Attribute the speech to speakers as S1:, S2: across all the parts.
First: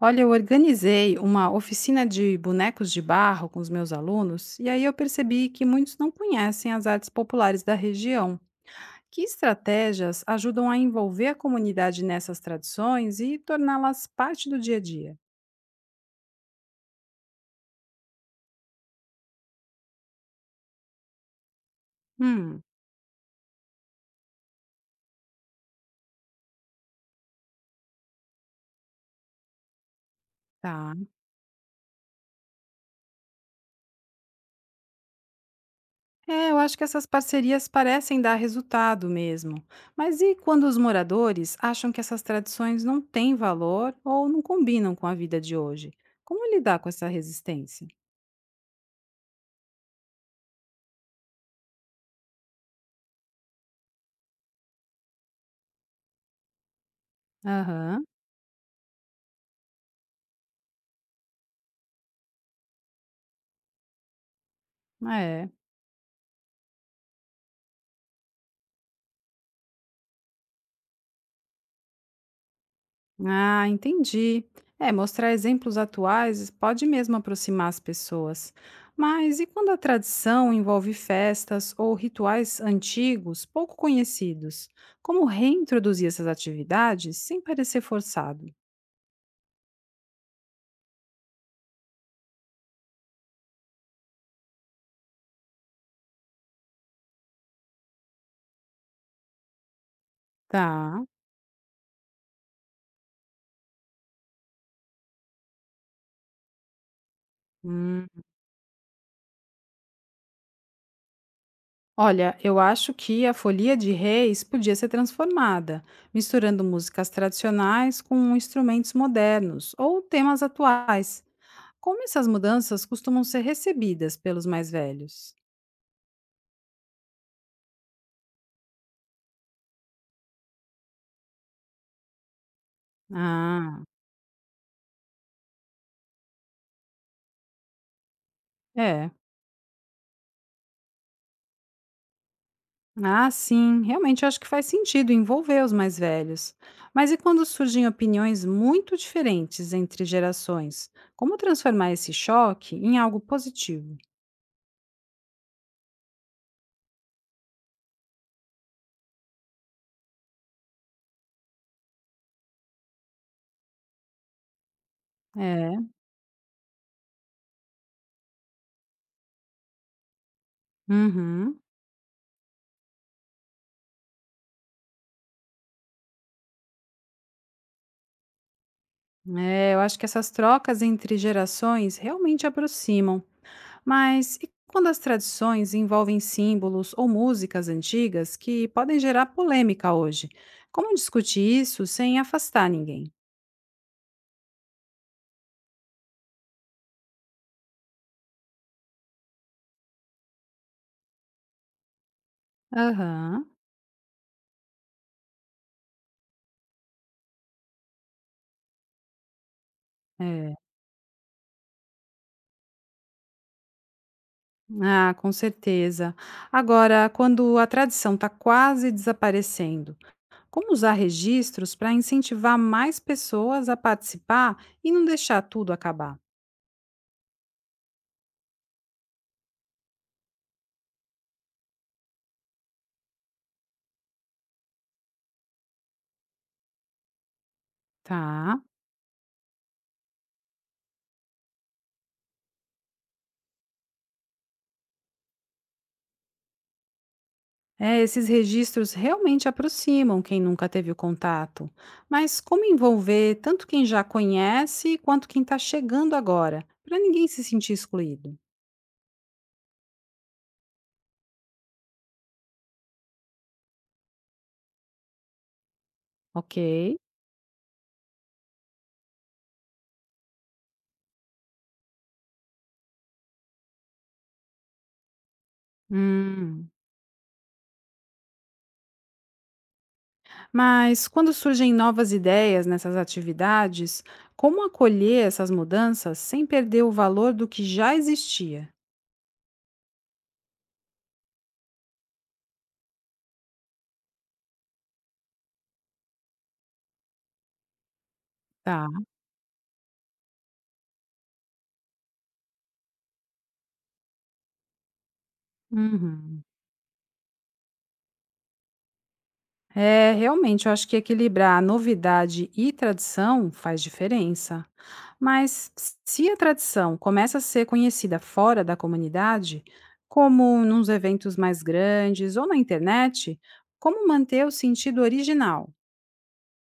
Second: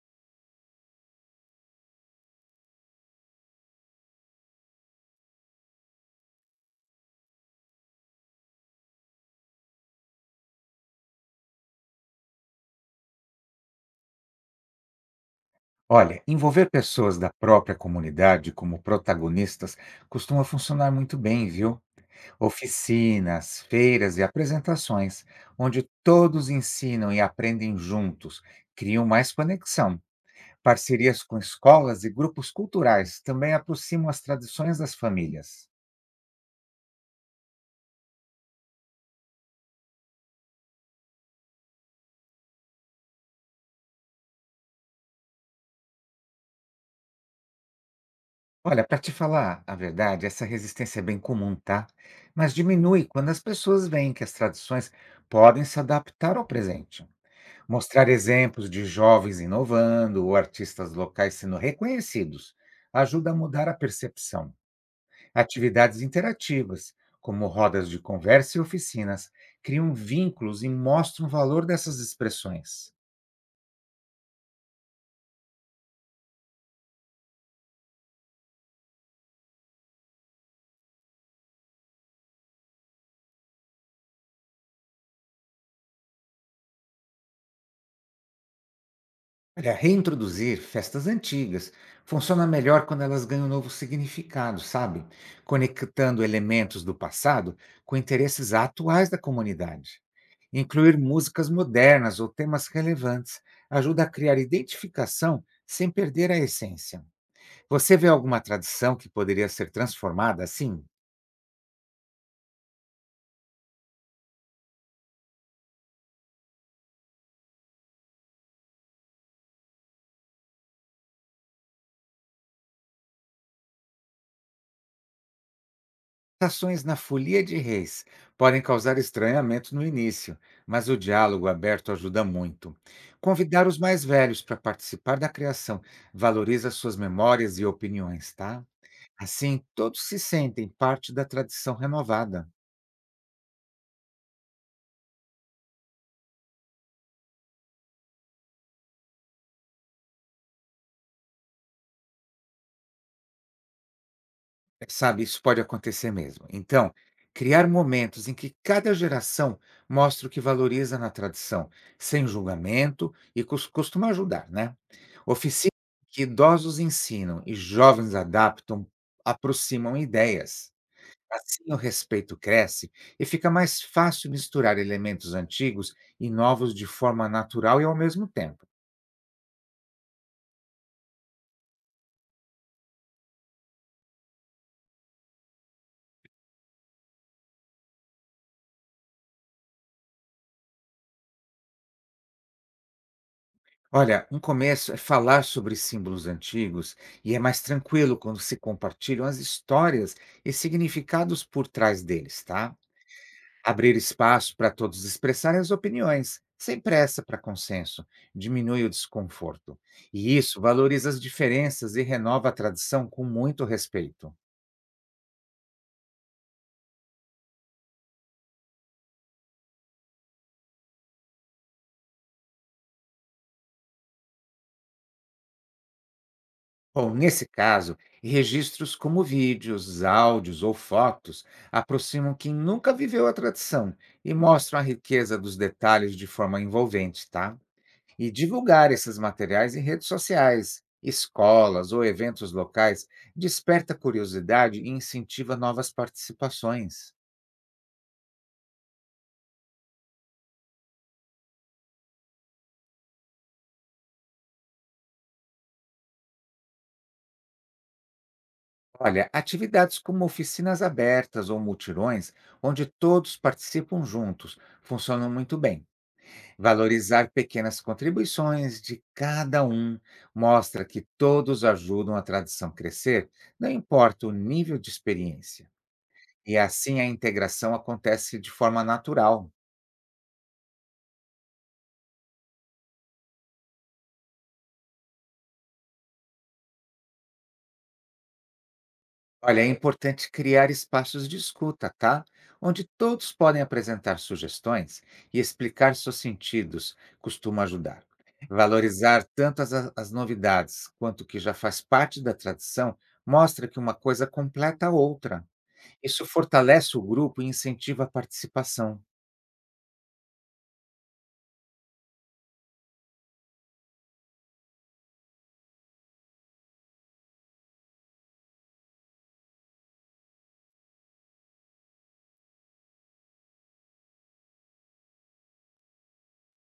S1: Olha, eu organizei uma oficina de bonecos de barro com os meus alunos, e aí eu percebi que muitos não conhecem as artes populares da região. Que estratégias ajudam a envolver a comunidade nessas tradições e torná-las parte do dia a dia?
S2: Olha, envolver pessoas da própria comunidade como protagonistas costuma funcionar muito bem, viu?
S1: Hum,
S2: Oficinas, feiras e apresentações, onde todos ensinam e aprendem juntos, criam mais conexão.
S1: tá.
S2: Parcerias com escolas e grupos culturais também aproximam as tradições das famílias.
S1: É, eu acho que essas parcerias parecem dar resultado mesmo. Mas e quando os moradores acham que essas tradições não têm valor ou não combinam com a vida de hoje? Como lidar com essa resistência?
S2: Olha, para te falar a verdade, essa resistência é bem comum, tá? Mas diminui quando as pessoas veem que as tradições podem se adaptar ao presente.
S1: Aham,
S2: Mostrar exemplos de jovens inovando ou artistas locais sendo reconhecidos ajuda a mudar a percepção.
S1: é.
S2: Atividades interativas, como rodas de conversa e oficinas, criam vínculos e mostram o valor dessas expressões.
S1: Ah, entendi. É, mostrar exemplos atuais pode mesmo aproximar as pessoas. Mas e quando a tradição envolve festas ou rituais antigos, pouco conhecidos? Como reintroduzir essas atividades sem parecer forçado?
S2: Olha, reintroduzir festas antigas funciona melhor quando elas ganham novo significado, sabe? Conectando elementos do passado com interesses atuais da comunidade. Incluir
S1: Tá.
S2: músicas modernas ou temas relevantes ajuda a criar identificação sem perder a essência. Você vê
S1: Hum.
S2: alguma tradição que poderia ser transformada assim?
S1: Olha, eu acho que a Folia de Reis podia ser transformada, misturando músicas tradicionais com instrumentos modernos ou temas atuais. Como essas mudanças costumam ser recebidas pelos mais velhos?
S2: Ações na folia de reis podem causar estranhamento no início, mas o diálogo aberto ajuda muito. Convidar os
S1: Ah,
S2: mais velhos para participar da criação valoriza suas memórias e opiniões, tá?
S1: é.
S2: Assim, todos se sentem parte da tradição renovada.
S1: Ah, sim, realmente eu acho que faz sentido envolver os mais velhos. Mas e quando surgem opiniões muito diferentes entre gerações? Como transformar esse choque em algo positivo?
S2: É, sabe, isso pode acontecer mesmo. Então, criar momentos em que cada geração mostra o que valoriza na tradição, sem julgamento, e costuma ajudar, né? Oficinas
S1: É.
S2: que idosos ensinam e jovens adaptam, aproximam ideias.
S1: Uhum.
S2: Assim, o respeito cresce e fica mais fácil misturar elementos antigos e novos de forma natural e ao mesmo tempo.
S1: É, eu acho que essas trocas entre gerações realmente aproximam. Mas e quando as tradições envolvem símbolos ou músicas antigas que podem gerar polêmica hoje? Como discutir isso sem afastar ninguém?
S2: Olha, um começo é falar sobre símbolos antigos e é mais tranquilo quando se compartilham as histórias e significados por trás deles, tá?
S1: Aham.
S2: Abrir espaço para todos expressarem as opiniões, sem pressa para consenso, diminui o desconforto. E
S1: É.
S2: isso valoriza as diferenças e renova a tradição com muito respeito.
S1: Ah, com certeza. Agora, quando a tradição está quase desaparecendo, como usar registros para incentivar mais pessoas a participar e não deixar tudo acabar?
S2: Bom, nesse caso, registros como vídeos, áudios ou fotos aproximam quem nunca viveu a tradição e mostram a riqueza dos detalhes de forma envolvente, tá? E
S1: Tá.
S2: divulgar esses materiais em redes sociais, escolas ou eventos locais desperta curiosidade e incentiva novas participações.
S1: É, esses registros realmente aproximam quem nunca teve o contato. Mas como envolver tanto quem já conhece quanto quem está chegando agora, para ninguém se sentir excluído?
S2: Olha, atividades como oficinas abertas ou mutirões, onde todos participam juntos, funcionam muito bem.
S1: Ok.
S2: Valorizar pequenas contribuições de cada um mostra que todos ajudam a tradição crescer, não importa o nível de experiência. E
S1: Hum.
S2: assim a integração acontece de forma natural.
S1: Mas quando surgem novas ideias nessas atividades, como acolher essas mudanças sem perder o valor do que já existia?
S2: Olha, é importante criar espaços de escuta, tá? Onde todos podem apresentar sugestões e explicar seus sentidos, costuma ajudar.
S1: Tá.
S2: Valorizar tanto as novidades quanto o que já faz parte da tradição mostra que uma coisa completa a outra. Isso
S1: Uhum.
S2: fortalece o grupo e incentiva a participação.
S1: É, realmente, eu acho que equilibrar novidade e tradição faz diferença. Mas se a tradição começa a ser conhecida fora da comunidade, como nos eventos mais grandes ou na internet, como manter o sentido original?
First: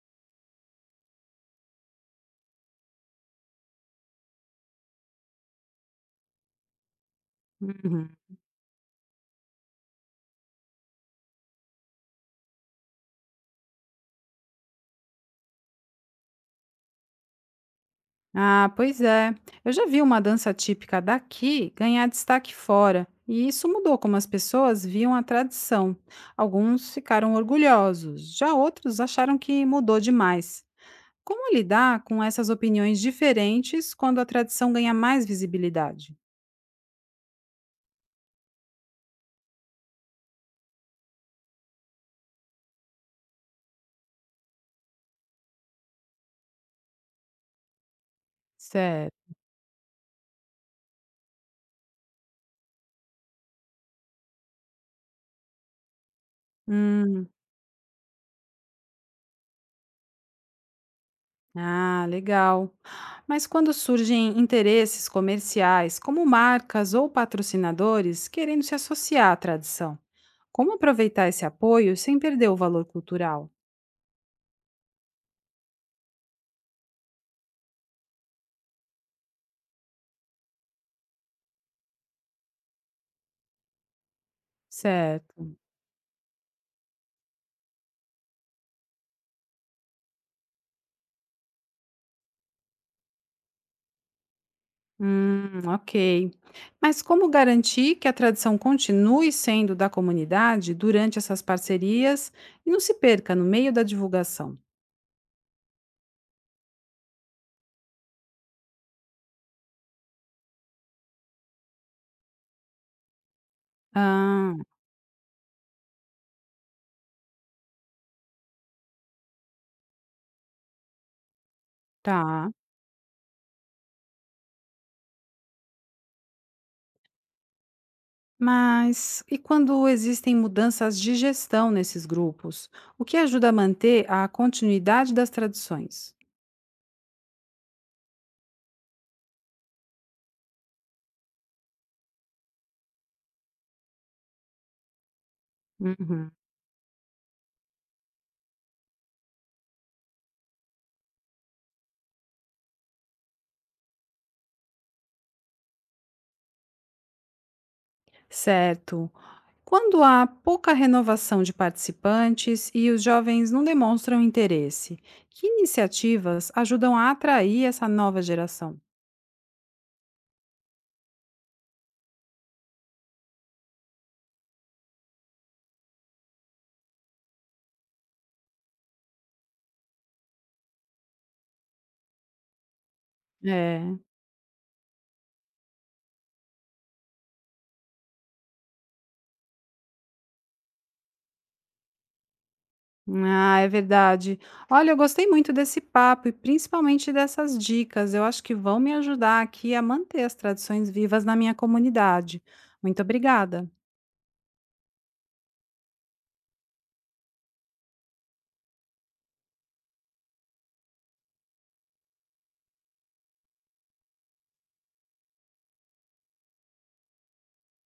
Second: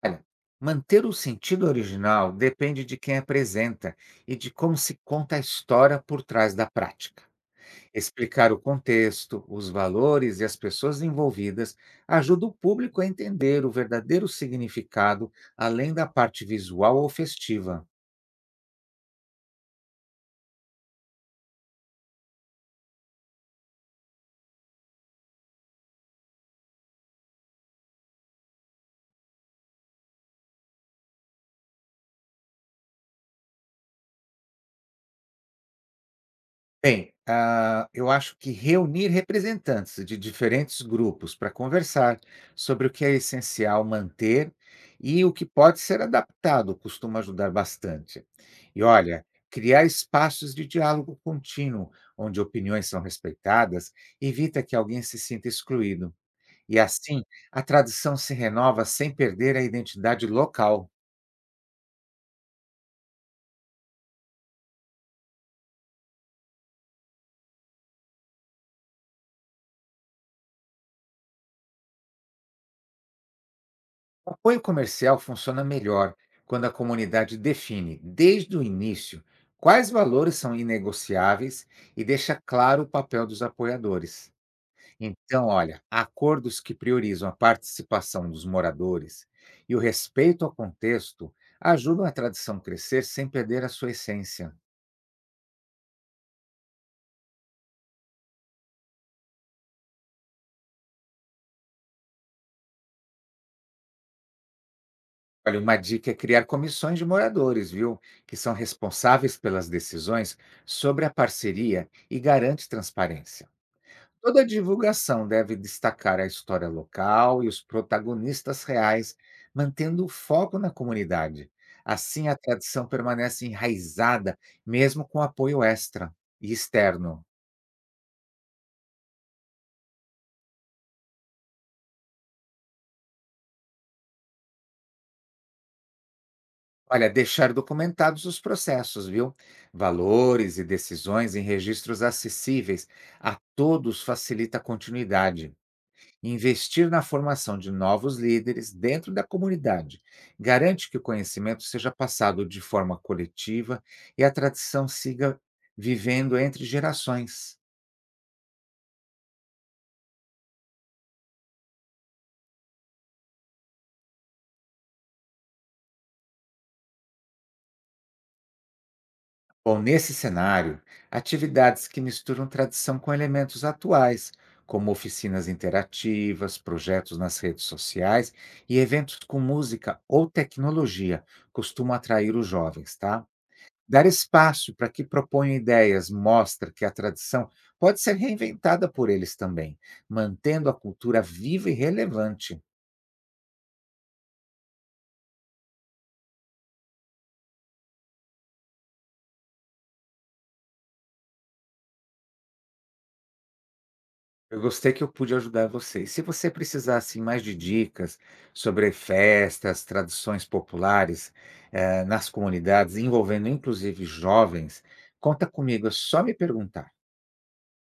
S2: Olha, manter o sentido original depende de quem apresenta e de como se conta a história por trás da prática.
S1: Uhum.
S2: Explicar o contexto, os valores e as pessoas envolvidas ajuda o público a entender o verdadeiro significado, além da parte visual ou festiva.
S1: Ah, pois é. Eu já vi uma dança típica daqui ganhar destaque fora, e isso mudou como as pessoas viam a tradição. Alguns ficaram orgulhosos, já outros acharam que mudou demais. Como lidar com essas opiniões diferentes quando a tradição ganha mais visibilidade?
S2: Bem, eu acho que reunir representantes de diferentes grupos para conversar sobre o que é essencial manter e o que pode ser adaptado costuma ajudar bastante. E olha,
S1: Certo.
S2: criar espaços de diálogo contínuo, onde opiniões são respeitadas, evita que alguém se sinta excluído. E assim,
S1: Hum,
S2: a tradição se renova sem perder a identidade local.
S1: ah, legal. Mas quando surgem interesses comerciais, como marcas ou patrocinadores querendo se associar à tradição, como aproveitar esse apoio sem perder o valor cultural?
S2: O apoio comercial funciona melhor quando a comunidade define, desde o início, quais valores são inegociáveis e deixa claro o papel dos apoiadores.
S1: Certo.
S2: Então, olha, acordos que priorizam a participação dos moradores e o respeito ao contexto ajudam a tradição crescer sem perder a sua essência.
S1: Ok. Mas como garantir que a tradição continue sendo da comunidade durante essas parcerias e não se perca no meio da divulgação?
S2: Olha, uma dica é criar comissões de moradores, viu? Que são responsáveis pelas decisões sobre a parceria e garante transparência. Toda
S1: Ah,
S2: divulgação deve destacar a história local e os protagonistas reais, mantendo o foco na comunidade. Assim, a
S1: tá.
S2: tradição permanece enraizada, mesmo com apoio extra e externo.
S1: Mas e quando existem mudanças de gestão nesses grupos? O que ajuda a manter a continuidade das tradições?
S2: Olha, deixar documentados os processos, viu? Valores e decisões em registros acessíveis a todos facilita a continuidade.
S1: Uhum.
S2: Investir na formação de novos líderes dentro da comunidade garante que o conhecimento seja passado de forma coletiva e a tradição siga vivendo entre gerações.
S1: Certo. Quando há pouca renovação de participantes e os jovens não demonstram interesse, que iniciativas ajudam a atrair essa nova geração?
S2: Ou, nesse cenário, atividades que misturam tradição com elementos atuais, como oficinas interativas, projetos nas redes sociais e eventos com música ou tecnologia, costumam atrair os jovens, tá?
S1: É.
S2: Dar espaço para que proponham ideias mostra que a tradição pode ser reinventada por eles também, mantendo a cultura viva e relevante.
S1: Ah, é verdade. Olha, eu gostei muito desse papo e principalmente dessas dicas. Eu acho que vão me ajudar aqui a manter as tradições vivas na minha comunidade. Muito obrigada.
S2: Eu gostei que eu pude ajudar vocês. Se você precisar assim, mais de dicas sobre festas, tradições populares nas comunidades, envolvendo inclusive jovens, conta comigo, é só me perguntar.